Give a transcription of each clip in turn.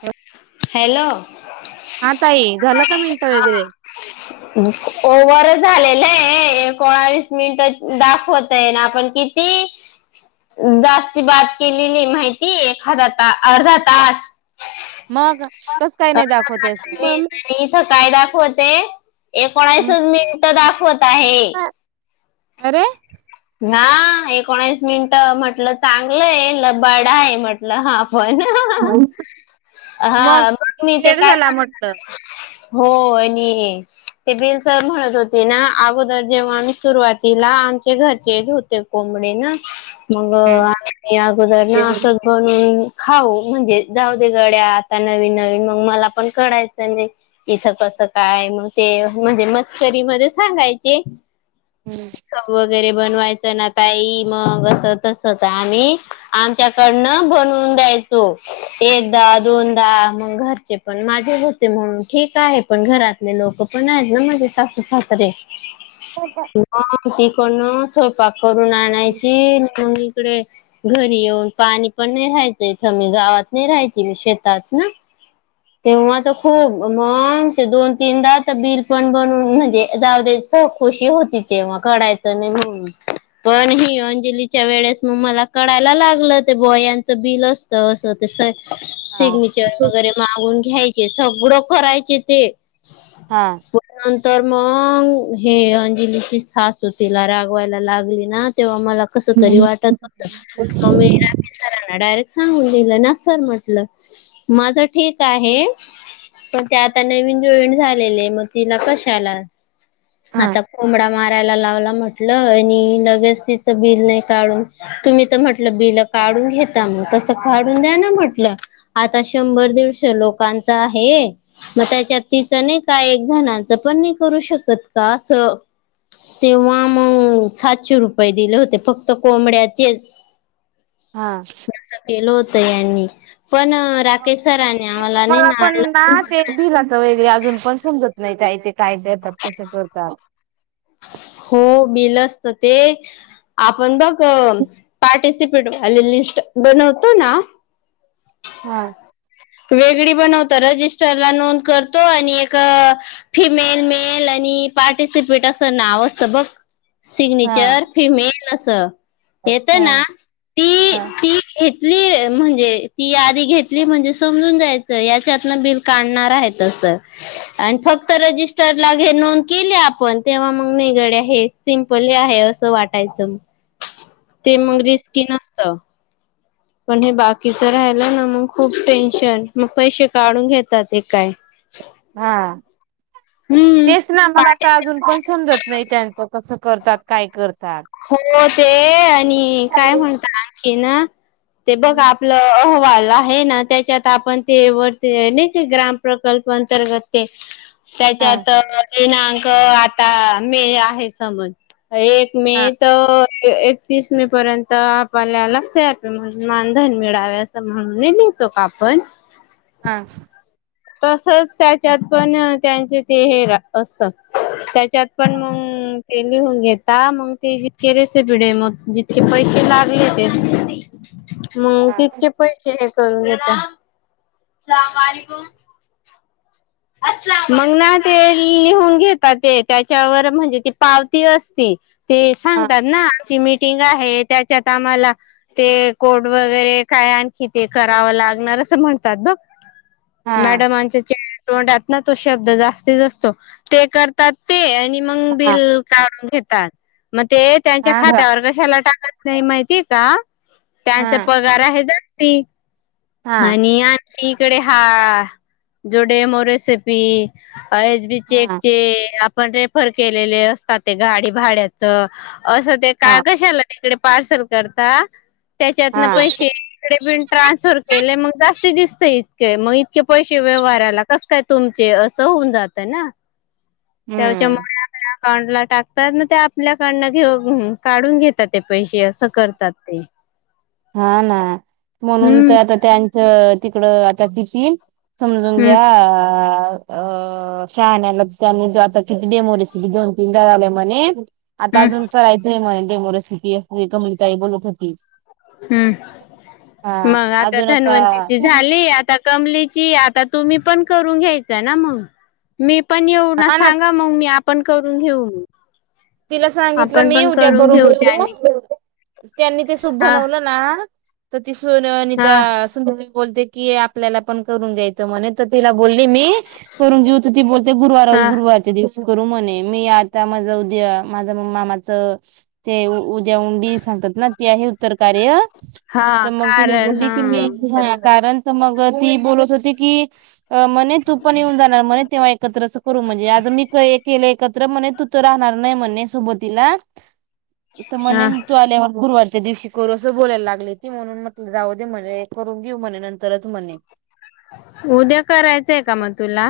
ठेव हॅलो झालं का मिनट हा वगैरे फोनवरच झालेलंय एकोणावीस मिनिट दाखवत आहे ना पण किती जास्ती बात केलेली माहिती एखादा तास अर्धा तास मग कस काय नाही दाखवतेस व्हय हम्म आणि इथं काय दाखवते एकोणासच मिनीट तर दाखवत आहे अरे ना एकोणीस मिनिट म्हटलं चांगलं आहे लबाडा आहे म्हटलं हा होय ना हाहा हा मग मी किती ते वेळ काय झाला म्हटलं सांग हो आणि ते बिल तर म्हणत होते ना अगोदर जेव्हा आम्ही सुरुवात तिला आमच्या घरचेच होते कोंबडे ना मग हम्म. आ आगोदर ना असच खाऊ म्हणजे जाऊ दे गड्या आता नवीन नवीन मग मला पण करायचं नाही इथं कसं काय मग ते म्हणजे मस्करी मध्ये सांगायचे वगैरे बनवायचं ना ताई मग अस तसं आम्ही आमच्याकडन बनून द्यायचं एकदा दोनदा मग घरचे पण माझे होते म्हणून ठीक आहे पण घरातले लोक पण आहेत ना म्हजे सासू सासरे होता किती कोण स्वयंपाक करून आणायची इकडे घरी येऊन पाणी पण नाही राहायचं इथं मी गावात नाही राहायची मी शेतात ना तेव्हा तर खूप मग ते दोन तीनदा तर बिल पण बनवून म्हणजे जा खुशी होती तेव्हा कढायचं नाही म्ह पण हि अंजलीच्या वेळेस मग मला कळाायला लागलं ते बॉयांचं बिल असत असं ते हा सिग्नेचर वगैरे मागून घ्यायचे सगळं करायचे ते हा तर मग हे अंजलीची सासू तिला रागवायला लागली ना तेव्हा मला तरी वाटत होत म राडायरेक् सांगून दिलं ना सर म्हटलं माझ ठीक आहे पण ते आता नवीन जॉईन झालेले मग तिला कशाला हा आता कोंबडा माराय लाव म्हट लगेच ति बिल नाही काढून तुम्ही तर म्हटलं ब काढून घेता मग तसं काढून द्या ना म्हटलं आता शंभर दीडश लोकांच आहे मग त्याच्या तीच नाही का एक जणांचं पण नाही करू शकत का असं तेव्हा मग सातशे रुपये दिले होते फक्त कोंबड्याचेच हा केल होत यांनी पण राकेश सरांनी ते आम्हाला नाही मला पण ना आणलं ते बिलाचं वगरे अजून पण समजत नाही जायचे काय जतात कसं करतात हो आपण ब प्टसिपेट होत ना हा वेगळी बनवत रजिस्टला नोंद करतो आणि एक फिमेल मेल आणि पार्टिसिपेट असं नाव असतं बघ हा सिग्नेचर फिमेल अस घेतना हा ती हा ती म्हणजे ती घेतली म्हणजे समजून जायचं याच्यातन बिल काढणार आहे तसं आणि फक्त रजिस्टरला घे नोंद केली आपण तेव्हा मग नि गड हे सिमपल आहे असं वाटायचं ते मगजे स्किन असत पण हे बाकीच राहिलं ना मग खूप टेन्शन मग पैसे काढून घेतात ते काय हा हम्म तेच ना मला पाठी आता अजून पण समजत नाही त्यां कस करतात काय करतात हो ते आणि काय म्हणत आणखी ना ते बघा आपलं आहे ना त्याच्यात आपण ते वरती ते ग्राम प्रकल्प अंतर्गत ते हा त्याच्यात दिनांक आता मे आहे समज एक म हा तर एकतीस मे पर्यंत आपल्याला लक्ष रुपये म्हणून मानधन मिळावे असं म्हणूनि ो का आपण हा तसच त्याच्यात पण त्यांच ते हे असत त्यात पण हा मग फेंली होऊन घेत मग ते जितकलेस बिडे मग जितके पैसे लागले ते मग तितके पैसे घकुम मग ना ते लिहून घेतातात त्याच्यावर म्हणजे ती पावती असती ते हा सांगतात ना आमची मीठ आहे त्याच्यात आम्हाला ते कोड वगैरे काय आणखी ते कराव लागणार म्हणतात ब हा मॅडम तोडात ना तो शब्द जास्ती जास्तो ते करतात ते आणि हा बून घ म त्यांच्या हा का खात्यावर कशाला नाही माहितीय का हा त्यांचा पगार आहे जास्ती हा आणि आणखी इकडे हा जोडेमोरेसिपी एच बी हा चेकचे आपण रेफर केलेले असतात ते गाडी भाड्याच असं ते हा कागशाला तिकडे पार्सल करता त्याच्यातन हा पैसेकडे ट्रान्सफर केले मग जास्ती दिसत इतके मग पैसे व्यवहाराला कस काय तुमचे असं होऊन जातं ना त्यावच्या हम्म मो अकाउंट ला टाकतात मग ते आपल्याक घेऊ काढून घेतात ते पैसे असं करतात ते हा ना म्हणून हम्म तर आता त्यांचं तिकड आता किती सुमलंग हम्म अ शहाण्याला त्यानी आता किती डेमोरेसिी दोन तीन जावले म्हणे आता हम्म अजून करायचंय मणे डेमोरेसिपी अस मिळत बोलू खी हम् मग आता धन्वंतीची झाली आता कमली आता तुम्ही पण करून घ्याय ना मग मी पण ये हा ना सांगा मग मी आपण करून घेऊ मी तिला सांगितलं मी उज्या त्यानी करून त्यांनी ते सूप हा बनवलं ना तिथूनिता हा सुध बोलते की आपल्याला पण करून घ्यायचं म्हणे तर तिला बोल मी करून घेऊ ती बोलते गुरुवार हा गुरुवारचे दिवस करू म्हणे मी आता माझ उद्या माझं म मामाचं ते उद्या उंडी सांगतात ना ती आहे उत्तर कार्य हा तर मग तिने कारण बोलली हा. की मी कारण तर मग ती बोलत होती की म्ह तू पण येऊन जाणार म्ह तेव्हा एकत्र करू म्हणजे आ मी केलं एकत्र म्हणे तू तर राहणार नाही म्हणणे सोबतीला तर मणे हा तू आल्यावर गुरवार च्या दिवशी करू असं बोलायला लागले ती म्हणून म्हट जाऊ दे म्हणे करून घेऊ म्हणे नंतरच म्हणे उद्या करायचंय का मग तुला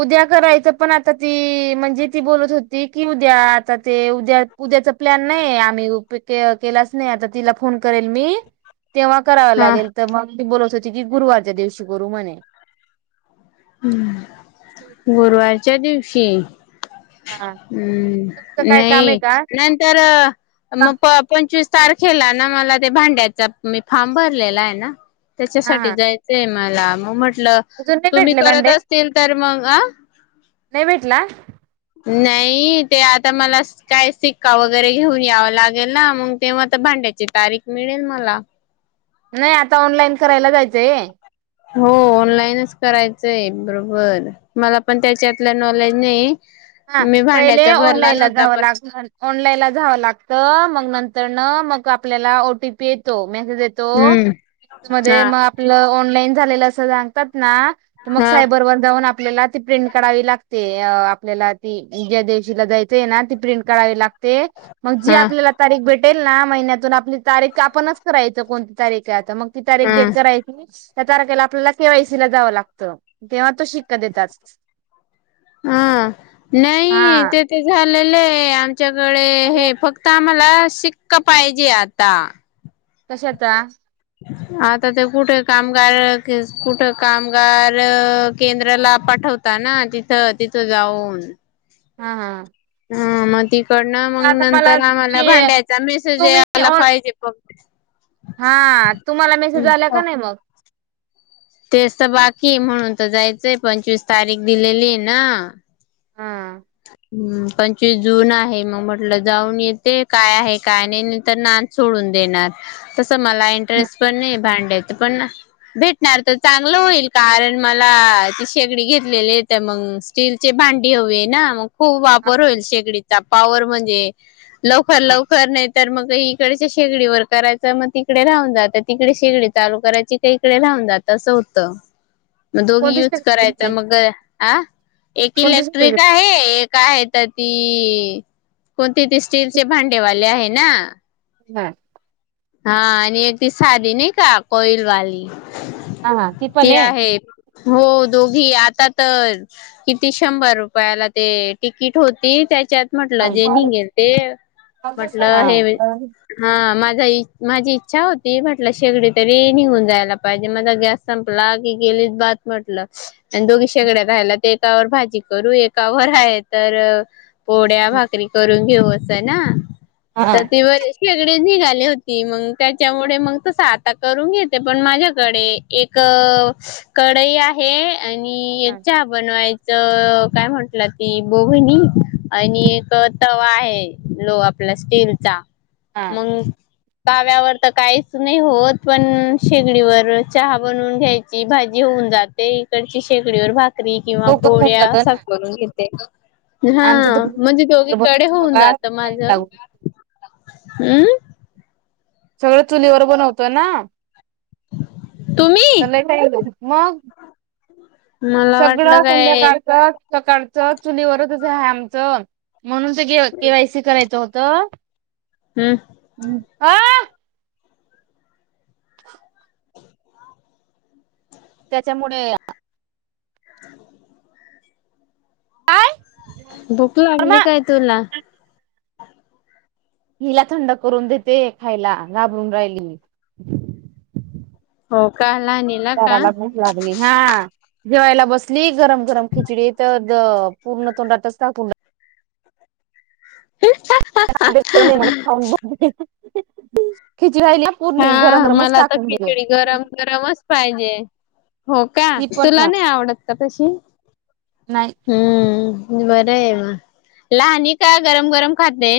उद्या करायचं पण आता ती म्हणजे ती बोलत होती की उद्या आता ते उद्या उद्याचा प्लॅन नाही आम्ही केलाच नाही आता तिला फोन करेल मी तेव्हा कराव हा लागेल तर मग ती बोलत होती की गुरुवारच्या दिवशी गुरु म्हणे हम् गुरुवारच्या दिवशी हा तुमचं हम्म काय नाही काम आहे का नंतर मग पंचवीस तारखेला ना मला ते भांड्याचा मी फारम भरलेला आहे ना हा त्याच्यासाठी हा जायचंय. मला मग म्हटलं अजून नाही तुम्ही भेटले करत भांडे असतील तर मग अ नाही भेटला? नाही ते आता मला काय सिक्का वगैरे घेऊन यावां लागेल ना, मग ते आता भांड ची तारीख मिळेल मला. नाही आता ऑनलाईन करायला जायचंय. हो ऑनलाईनच करायचंय बरोबर. मला पण त्याच्यातलं नॉलेज नाही. हा मी पहिले भांड्याचा भरला ऑनलाईनला नव्हता जाव पण लाग ऑनलाईनला जावं लागत मग न तर मग आपल्याला ओटीपी येतो, मेसेज येतो हम्म मध्ये हा मग आपलं ऑनलाइन झालं असं सांगतात ना तर मग हा सायबर वर जाऊन आप आपल्याला ती प्रिंट काढावी लागते. अ आ आपल्याला ती ज्या दिवशीला जायचय ना ती प्रिंट करावी लागते. मग जी हा आपल्याला तारीख भेट वाटेल ना महिन्यातून आपली तारीख आपणच करायचं कोणती तारीख आहे. आता मग ती तारीख हा डेट करायची. त्या तारखेला आपल्याला केवायसी ला जावं लागतं तेव्हा तो शिक्का देतात. ह नाही हा ते ते झालेले आमच्याकडे हे फक्त आम्हाला ला शिक्का पाहिजे आता. कशाचा? आता ते कुठे कामगार कुठे कामगार केंद्राला पा ठवता ना तिथ तिथ जाऊन. हा हा. हा मग तिकडनं ते मग आता मला नंतर आम्हाला तुम्ही भांड्याचा मेसेज आहे तुम्ही आम्हाला ऑ पाहिजे प हा तुम्हाला मेसेज आल्या का नाही मग? तेच तर बाकी म्हणून तर जायचंय पंचवीस तारीख दिलेली आहे ना. हा. हम्म पंचवीस जून आहे मग म्हटलं जाऊन येते काय आहे काय नाही? नाहीतर नाद सोडून देणार. तसं मला इंटरेस्ट पण नाहीये भांड् ड्यात. पण भेटणार तर चांगलं होईल कारण मला ती शेगडी घेतलेली आहे मग मग स्टीलचे भांडी हवे ना. मग खूप हा वापर होईल शेकडीचा पॉवर म्हणजे लवकर हा लवकर नाही तर मग इकडेच्या शेगडी वर करायच मग तिकडे राहुन जात तिकडे शेगडी चालू करायची का इकडे राहुन जात तसं होत. मग दोन्ही कोणती युज स्टेप घेतली करायचा ह एक कोणती स्टेप इलेक्ट्रिक घेतली? आहे, एक आहे तर ती कोणती ते स्टीलचे भांडेवाले आहे ना. हम्म. हा आणि एक दिस साधी नाही का कोइलवाली हा हा ती पण ते आहे. हो दोघी आता तर किती शंभर रुपयाला ते तिकीट होती. त्या च्यात हा. म्हटलं जे निघेल ते हा म्हटलं हे हा माझा माझी इच्छा होती म्हट शेगडी तरी निघून जायला पाहिजे माझा गॅस संपला की गेली ब म्हटलं आणि दोघी शेगड्या भेटल्या. तर एकावर भाजी करू एकावर आहे तर पोळ्या, भाकरी करून घेऊ असं ना. हा तर ते बर शेगडे निघाले होते. मग त्याच्यामुळे मग त आता करून घेते. पण माझ्याकडे एक कढई आहे आणि एक चहा बनवाय च काय म्हटलं ती भोगुनी आणि एक तवा आहे लो आप आपला स्टीलीलचा हा. मग तव्यावर तर काहीच नाही होत पण शेगडीवर चहा बनवून घ्यायची, भाजी हो ऊन जाते. इकडची शेकडीवर भाकरी किंवा लवकर होऊन पोळ्या जात असा ना करून घेते. हा आमचं तर पूर्ण म्हणजे चुलीवर दोन्हीकडे बनवतो होऊन बाबा जात माझ. टाइम लागून हमम सगळं चुलीवर बनवतोय ना तुम्ही चला मग मला वाटलं सगळं काय संध्याकाळच सकाळचं चुलीवरच आहे आमचं म्हणून ते केवायसी करायचं होत त हम् हम्म आा [inaudible] त्याच्यामुळे [unintelligible] काय भूक मा लागली काय तुला हिला थंड करून देते खायला घाबरून राहिली हो का लहानीला का स्वराला भुक लागली ना जेवायला बसली गरम गरम खिचडी तर पूर्ण तोंडातच टाकून ह् [unintelligible] म्ह बघ [unintelligible] हा गरम गरमच मला तर टाकून दिले खिचडी गरम गरमच पाहिजे. हो का ही पण तुला ना नाही आवडत का तशी नाही हम्म बरं आहे म लहानी का गरम गरम खाते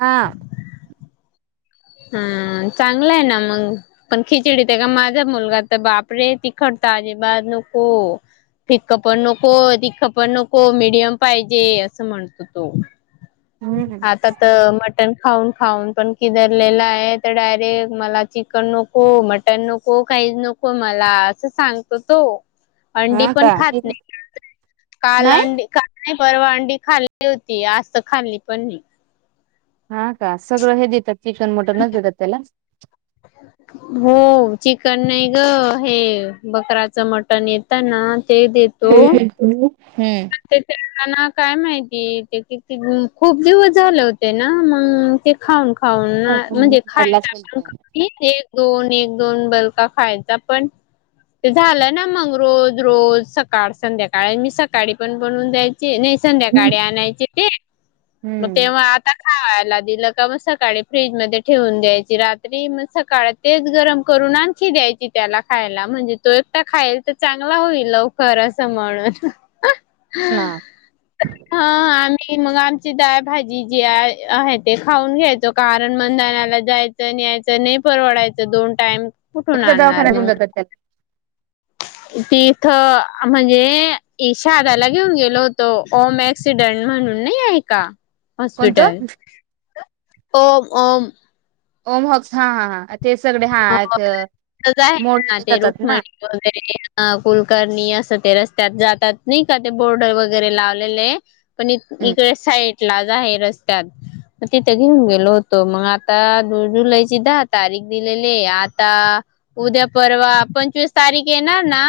हा हा चांगला आहे ना मग पण खिचडीत का माझा मुलगा तर बापरे तिखट त अजिबात नको फिक्क पण नको तिख पण नको मिडियम पाहिजे असा म्हणतो तो हम्म आता तर मटन खाऊन खाऊन पण किद लेला आहे तर डायरेक्ट मला चिकन नको मटन नको काई नको मला अस सांगतो तो अंडी हा पण का खात नाही काल नाही अंडी का नाही परवा अडी खाल्ली होती आज तर खाल्ली पण नाही हा का सगळं हे देतात चिकन मटनच देतात त्याला ह [unintelligible] हो चिकन नाही ग हे बकराच मटण येतं ना ते देतो हम्म ते ते काय माहिती ते किती खूप दिवस झाले होते ना मग ते खाऊन खाऊन ना म्हणजे खायचा पण कमी एक दोन एक दोन बलका खायचा पण ते झालं ना मग रोज रोज सकाळ संध्याकाळी मी सका काळी पण बनवून द्यायची नाही संध्याकाळी आणायचे ते मग हम्म तेव्हा आता खायला दिलं का मग सकाळी फ्रीज मध्ये ठेवून द्यायची रात्री मग सकाळ तेच गरम कर रून आणखी द्यायची त्याला खायला म्हणजे तो एकटा खाईल तर चांगला होईल लवकर असं म्हणून हो ना आणि मग आमची दाळ भाजी जी आहे आहे ते खाऊन घ्यायचो कारण मंधनाला जायचं यायचं नाही परवडायचं दोन टाइम कुठून कोणत्या आणणार दवाखान्यात घेऊन मग जातात त्याला तिथं म्हणजे इशाहादयाला घेऊन गेलो होतो ओम अक्सिडंट म्हणून नाही आहे का कोणतं हॉस्पिटल ओम ओमहॉक्स हा हा हा ते सगळे हा एक आहे ना ते रुक्मणी वगैरे कुलकर्णी असं ते रस्त्यात जातात नाही का ते बोर्ड वगैरे लावलेले आहे पण इकडे साईट ला रस्त्यात म तिथे घेऊन गेलो होतो मग आता जुलैची दहा तारीख लिये आता उद्या परवा पंचवीस तारीख येणार ना